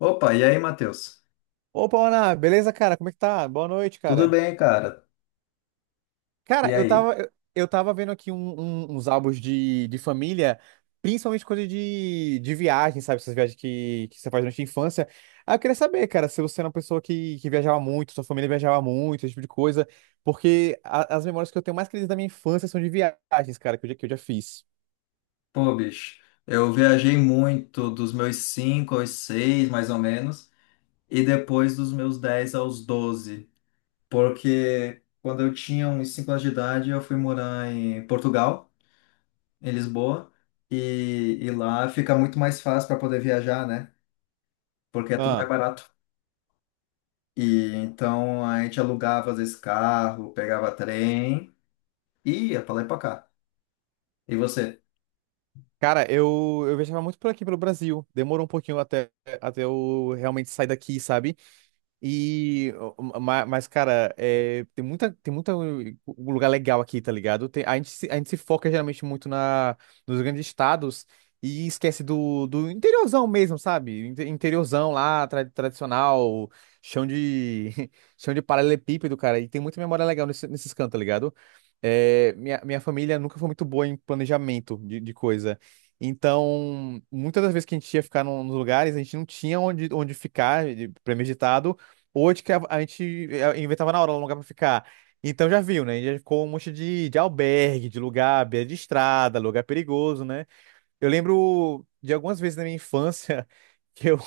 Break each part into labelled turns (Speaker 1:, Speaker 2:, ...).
Speaker 1: Opa, e aí, Matheus?
Speaker 2: Opa, Ana, beleza, cara? Como é que tá? Boa noite,
Speaker 1: Tudo
Speaker 2: cara.
Speaker 1: bem, cara? E
Speaker 2: Cara, eu
Speaker 1: aí?
Speaker 2: tava, eu, eu tava vendo aqui uns álbuns de família, principalmente coisa de viagem, sabe? Essas viagens que você faz durante a infância. Ah, eu queria saber, cara, se você era uma pessoa que viajava muito, sua família viajava muito, esse tipo de coisa, porque as memórias que eu tenho mais queridas da minha infância são de viagens, cara, que eu já fiz.
Speaker 1: Pô, bicho, eu viajei muito dos meus 5 aos 6, mais ou menos, e depois dos meus 10 aos 12, porque quando eu tinha uns 5 anos de idade, eu fui morar em Portugal, em Lisboa, e, e lá fica muito mais fácil para poder viajar, né? Porque é tudo mais
Speaker 2: Ah,
Speaker 1: barato. E então a gente alugava, às vezes, carro, pegava trem e ia pra lá e pra cá. E você?
Speaker 2: cara, eu viajava muito por aqui, pelo Brasil. Demorou um pouquinho até eu realmente sair daqui, sabe? E, mas, cara, é, tem muita lugar legal aqui, tá ligado? A gente se foca geralmente muito nos grandes estados e esquece do interiorzão mesmo, sabe? Interiorzão lá, tradicional, chão de, chão de paralelepípedo, cara. E tem muita memória legal nesses cantos, tá ligado? É, minha família nunca foi muito boa em planejamento de coisa. Então, muitas das vezes que a gente ia ficar nos lugares, a gente não tinha onde ficar premeditado. Oito que a gente inventava na hora um lugar pra ficar. Então já viu, né? Já ficou um monte de albergue, de lugar, à beira de estrada, lugar perigoso, né? Eu lembro de algumas vezes na minha infância que eu,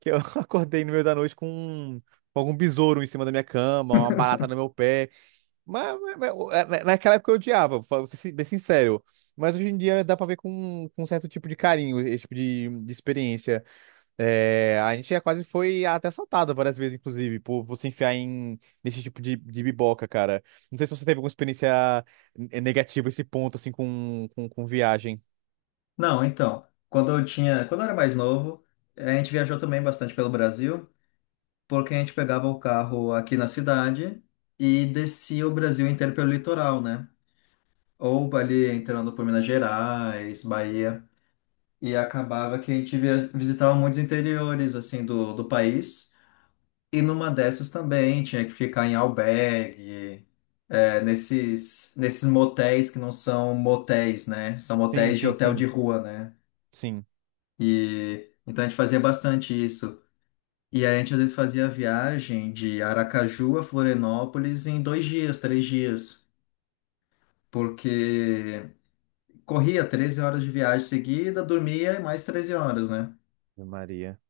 Speaker 2: que eu acordei no meio da noite com algum besouro em cima da minha cama, uma barata no meu pé. Mas, naquela época eu odiava, vou ser bem sincero. Mas hoje em dia dá pra ver com um certo tipo de carinho esse tipo de experiência. É, a gente já quase foi até assaltada várias vezes, inclusive, por você enfiar nesse tipo de biboca, cara. Não sei se você teve alguma experiência negativa a esse ponto, assim, com viagem.
Speaker 1: Não, então, quando eu era mais novo, a gente viajou também bastante pelo Brasil, porque a gente pegava o carro aqui na cidade e descia o Brasil inteiro pelo litoral, né? Ou ali entrando por Minas Gerais, Bahia, e acabava que a gente visitava muitos interiores assim do país. E numa dessas também tinha que ficar em albergue, é, nesses motéis que não são motéis, né? São
Speaker 2: Sim,
Speaker 1: motéis de
Speaker 2: sim,
Speaker 1: hotel de
Speaker 2: sim,
Speaker 1: rua, né?
Speaker 2: sim.
Speaker 1: E então a gente fazia bastante isso. E aí a gente às vezes fazia a viagem de Aracaju a Florianópolis em 2 dias, 3 dias, porque corria 13 horas de viagem seguida, dormia e mais 13 horas, né?
Speaker 2: Ave Maria.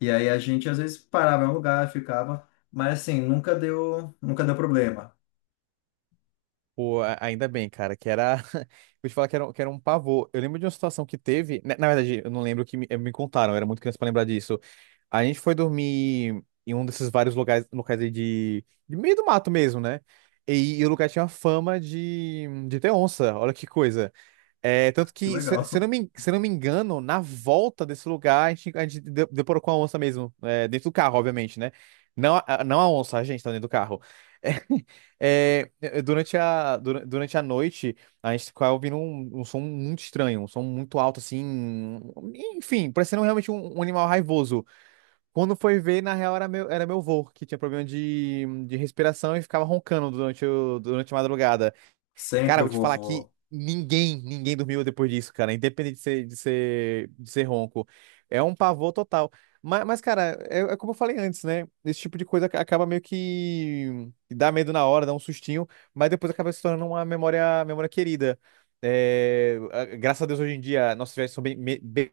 Speaker 1: E aí a gente às vezes parava em um lugar, ficava, mas assim, nunca deu problema.
Speaker 2: Pô, ainda bem, cara, que era. Vou te falar que era um pavor. Eu lembro de uma situação que teve. Na verdade, eu não lembro o que me contaram, eu era muito criança pra lembrar disso. A gente foi dormir em um desses vários locais, aí de meio do mato mesmo, né? E o lugar tinha fama de ter onça, olha que coisa. É, tanto
Speaker 1: Que
Speaker 2: que, se eu
Speaker 1: legal.
Speaker 2: não me, se eu não me engano, na volta desse lugar, a gente deparou com a onça mesmo, é, dentro do carro, obviamente, né? Não a onça, a gente tá dentro do carro. É, é, durante a noite, a gente ficava ouvindo um som muito estranho, um som muito alto, assim, enfim, parecendo realmente um animal raivoso. Quando foi ver, na real, era meu avô, que tinha problema de respiração e ficava roncando durante a madrugada.
Speaker 1: Sempre
Speaker 2: Cara,
Speaker 1: o
Speaker 2: vou te falar que
Speaker 1: vovô.
Speaker 2: ninguém dormiu depois disso, cara, independente de ser ronco. É um pavor total. Mas cara, é como eu falei antes, né? Esse tipo de coisa acaba meio que dá medo na hora, dá um sustinho, mas depois acaba se tornando uma memória, querida. É, graças a Deus, hoje em dia, nossas viagens são bem, bem.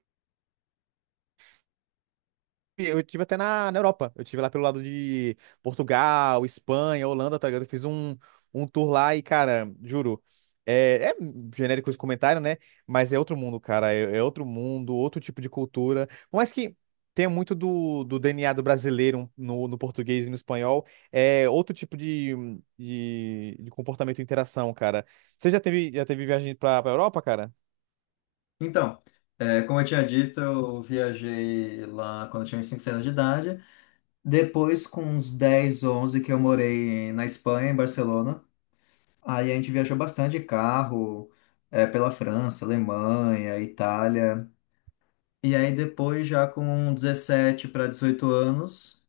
Speaker 2: Eu tive até na Europa. Eu tive lá pelo lado de Portugal, Espanha, Holanda, tá ligado? Eu fiz um tour lá e, cara, juro. É genérico esse comentário, né? Mas é outro mundo, cara. É outro mundo, outro tipo de cultura. Por mais que tenha muito do DNA do brasileiro no português e no espanhol, é outro tipo de comportamento e interação, cara. Você já teve viagem pra Europa, cara?
Speaker 1: Então, é, como eu tinha dito, eu viajei lá quando eu tinha uns 5 anos de idade. Depois, com uns 10, 11 que eu morei na Espanha, em Barcelona, aí a gente viajou bastante de carro, pela França, Alemanha, Itália. E aí depois, já com 17 para 18 anos,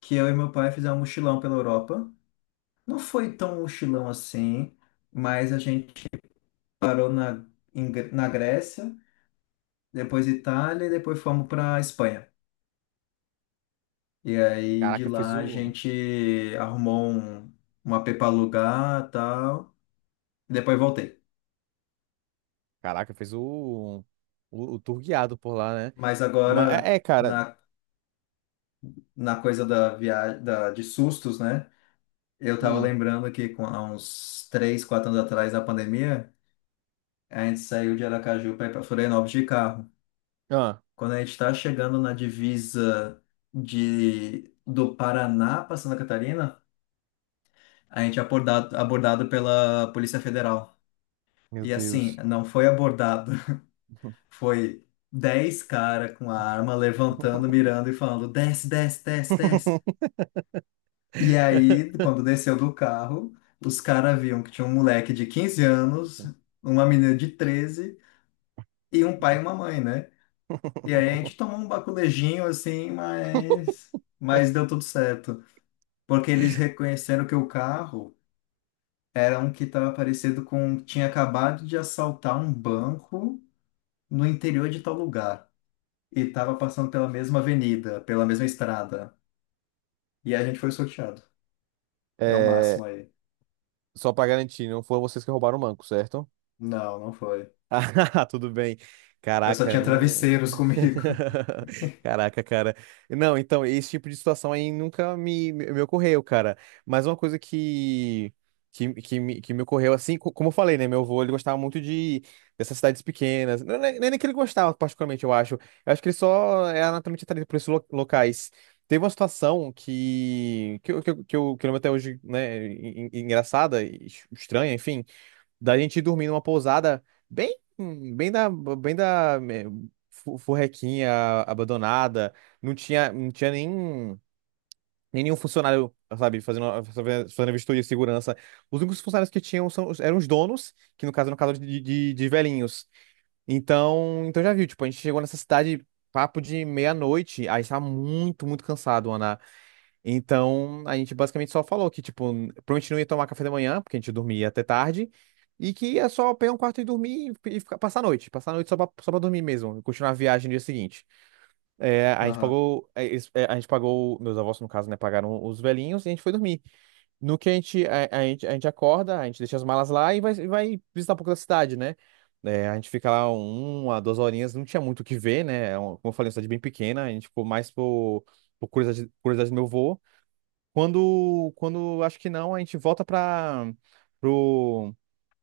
Speaker 1: que eu e meu pai fizemos um mochilão pela Europa. Não foi tão um mochilão assim, mas a gente parou na Grécia, depois Itália e depois fomos para Espanha. E aí de
Speaker 2: Caraca, fez
Speaker 1: lá a
Speaker 2: o.
Speaker 1: gente arrumou um AP para alugar e tal. E depois voltei.
Speaker 2: Caraca, fez o tour guiado por lá, né?
Speaker 1: Mas
Speaker 2: Mas
Speaker 1: agora,
Speaker 2: é, cara.
Speaker 1: na coisa da viagem, de sustos, né? Eu tava
Speaker 2: Hum.
Speaker 1: lembrando que há uns 3, 4 anos atrás, da pandemia, a gente saiu de Aracaju para ir para Florianópolis de carro.
Speaker 2: Ah,
Speaker 1: Quando a gente está chegando na divisa do Paraná para Santa Catarina, a gente é abordado pela Polícia Federal.
Speaker 2: meu
Speaker 1: E assim,
Speaker 2: Deus.
Speaker 1: não foi abordado, foi 10 cara com a arma levantando, mirando e falando: desce, desce, desce, desce. E aí, quando desceu do carro, os caras viam que tinha um moleque de 15 anos, uma menina de 13 e um pai e uma mãe, né? E aí a gente tomou um baculejinho assim, mas deu tudo certo. Porque eles reconheceram que o carro era um que estava parecido com. Tinha acabado de assaltar um banco no interior de tal lugar. E estava passando pela mesma avenida, pela mesma estrada. E a gente foi sorteado. É o
Speaker 2: É,
Speaker 1: máximo aí.
Speaker 2: só pra garantir, não foram vocês que roubaram o banco, certo?
Speaker 1: Não, não foi.
Speaker 2: Ah, tudo bem.
Speaker 1: Eu só
Speaker 2: Caraca,
Speaker 1: tinha
Speaker 2: não.
Speaker 1: travesseiros comigo.
Speaker 2: Caraca, cara. Não, então, esse tipo de situação aí nunca me ocorreu, cara. Mas uma coisa que me ocorreu, assim, como eu falei, né? Meu avô, ele gostava muito de dessas cidades pequenas. Não, não é nem que ele gostava, particularmente, eu acho. Eu acho que ele só é naturalmente atraído por esses locais. Teve uma situação que, eu- que, eu, que eu que eu lembro até hoje, né? Engraçada, e estranha, enfim da gente dormir numa pousada bem, bem da furrequinha abandonada. Não tinha nem nenhum funcionário, sabe, fazendo vistoria de segurança. Os únicos funcionários que tinham eram os donos, que no caso eram casal de velhinhos. Então, já viu, tipo, a gente chegou nessa cidade papo de meia-noite, aí estava muito, muito cansado, então, a gente basicamente só falou que, tipo, provavelmente não ia tomar café da manhã, porque a gente dormia até tarde, e que ia só pegar um quarto e dormir e ficar, passar a noite só pra dormir mesmo, e continuar a viagem no dia seguinte. É,
Speaker 1: Aham.
Speaker 2: meus avós, no caso, né, pagaram os velhinhos e a gente foi dormir. No que a gente acorda, a gente deixa as malas lá e vai, visitar um pouco da cidade, né? É, a gente fica lá uma, duas horinhas, não tinha muito o que ver, né? Como eu falei, uma cidade bem pequena, a gente ficou mais por curiosidade, curiosidade do meu vô. Quando acho que não, a gente volta para pro,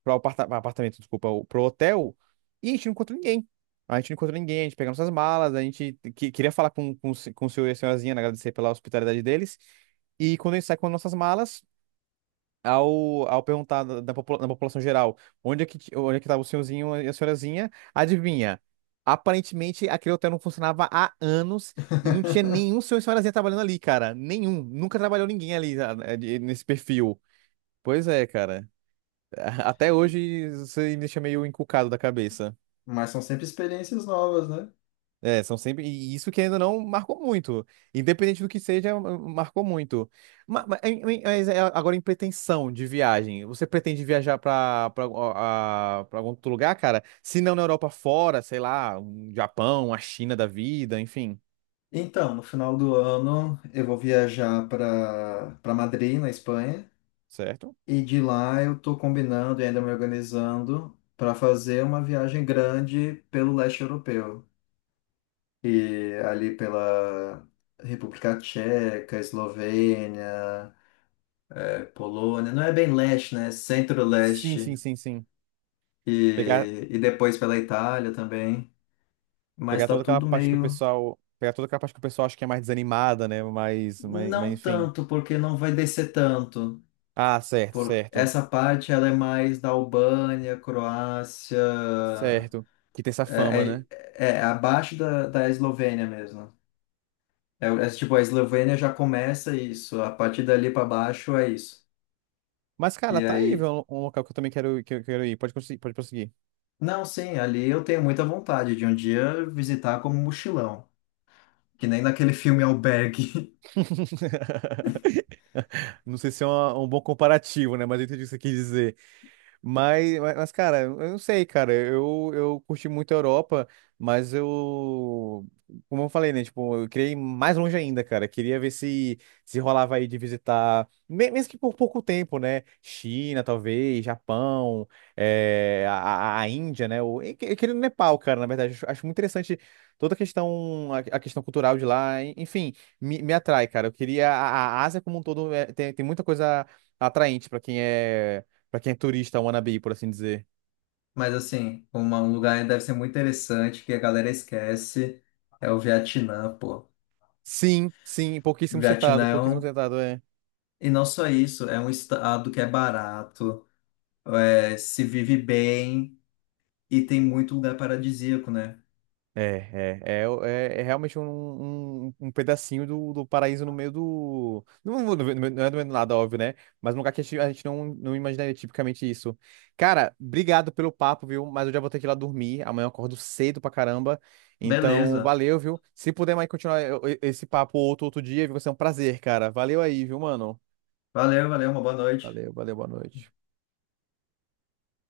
Speaker 2: pro aparta- apartamento, desculpa, o- pro hotel e a gente não encontra ninguém. A gente não encontra ninguém, a gente pega nossas malas, a gente queria falar com, o se- com o senhor e a senhorazinha, né, agradecer pela hospitalidade deles. E quando a gente sai com nossas malas, ao perguntar da população geral onde é que estava o senhorzinho e a senhorazinha, adivinha? Aparentemente, aquele hotel não funcionava há anos e não tinha nenhum senhor e senhorazinha trabalhando ali, cara. Nenhum. Nunca trabalhou ninguém ali nesse perfil. Pois é, cara. Até hoje você me deixa meio encucado da cabeça.
Speaker 1: Mas são sempre experiências novas, né?
Speaker 2: É, são sempre. E isso que ainda não marcou muito. Independente do que seja, marcou muito. Mas, é agora em pretensão de viagem, você pretende viajar para algum outro lugar, cara? Se não na Europa fora, sei lá, um Japão, a China da vida, enfim,
Speaker 1: Então, no final do ano eu vou viajar para Madrid, na Espanha,
Speaker 2: certo?
Speaker 1: e de lá eu tô combinando e ainda me organizando para fazer uma viagem grande pelo leste europeu. E ali pela República Tcheca, Eslovênia, Polônia, não é bem leste, né? É
Speaker 2: Sim, sim,
Speaker 1: Centro-leste.
Speaker 2: sim, sim. Pegar,
Speaker 1: E depois pela Itália também. Mas tá tudo meio.
Speaker 2: Pegar toda aquela parte que o pessoal acha que é mais desanimada, né? Mas,
Speaker 1: Não
Speaker 2: enfim.
Speaker 1: tanto, porque não vai descer tanto.
Speaker 2: Ah, certo,
Speaker 1: Porque
Speaker 2: certo.
Speaker 1: essa parte ela é mais da Albânia, Croácia,
Speaker 2: Certo. Que tem essa
Speaker 1: é,
Speaker 2: fama,
Speaker 1: é,
Speaker 2: né?
Speaker 1: é abaixo da Eslovênia mesmo. É, tipo, a Eslovênia já começa isso, a partir dali para baixo é isso.
Speaker 2: Mas, cara,
Speaker 1: E
Speaker 2: tá aí,
Speaker 1: aí,
Speaker 2: viu? Um local que eu quero ir. Pode, conseguir, pode prosseguir.
Speaker 1: não, sim, ali eu tenho muita vontade de um dia visitar como mochilão, que nem naquele filme Albergue.
Speaker 2: Não sei se é um bom comparativo, né? Mas eu entendi o que você quis dizer. Mas, cara, eu não sei, cara. Eu curti muito a Europa, mas eu, como eu falei, né? Tipo, eu queria ir mais longe ainda, cara. Queria ver se rolava aí de visitar, mesmo que por pouco tempo, né? China, talvez, Japão, eh, a, a Índia, né? Eu queria ir no Nepal, cara, na verdade. Acho muito interessante toda a questão cultural de lá. Enfim, me atrai, cara. Eu queria. A Ásia como um todo tem muita coisa atraente para quem é. Pra quem é turista, wannabe, por assim dizer.
Speaker 1: Mas assim, um lugar deve ser muito interessante que a galera esquece é o Vietnã, pô.
Speaker 2: Sim, sim,
Speaker 1: Vietnã é
Speaker 2: pouquíssimo
Speaker 1: um.
Speaker 2: citado, é.
Speaker 1: E não só isso, é um estado que é barato, é, se vive bem e tem muito lugar paradisíaco, né?
Speaker 2: É, é, é, é realmente um pedacinho do paraíso no meio do. Não, não, não é do meio do nada, óbvio, né? Mas um lugar que a gente não, não imaginaria tipicamente isso. Cara, obrigado pelo papo, viu? Mas eu já vou ter que ir lá dormir. Amanhã eu acordo cedo pra caramba. Então,
Speaker 1: Beleza.
Speaker 2: valeu, viu? Se puder mais continuar esse papo outro dia, viu? Vai ser um prazer, cara. Valeu aí, viu, mano?
Speaker 1: Valeu, valeu, uma boa noite.
Speaker 2: Valeu, valeu, boa noite.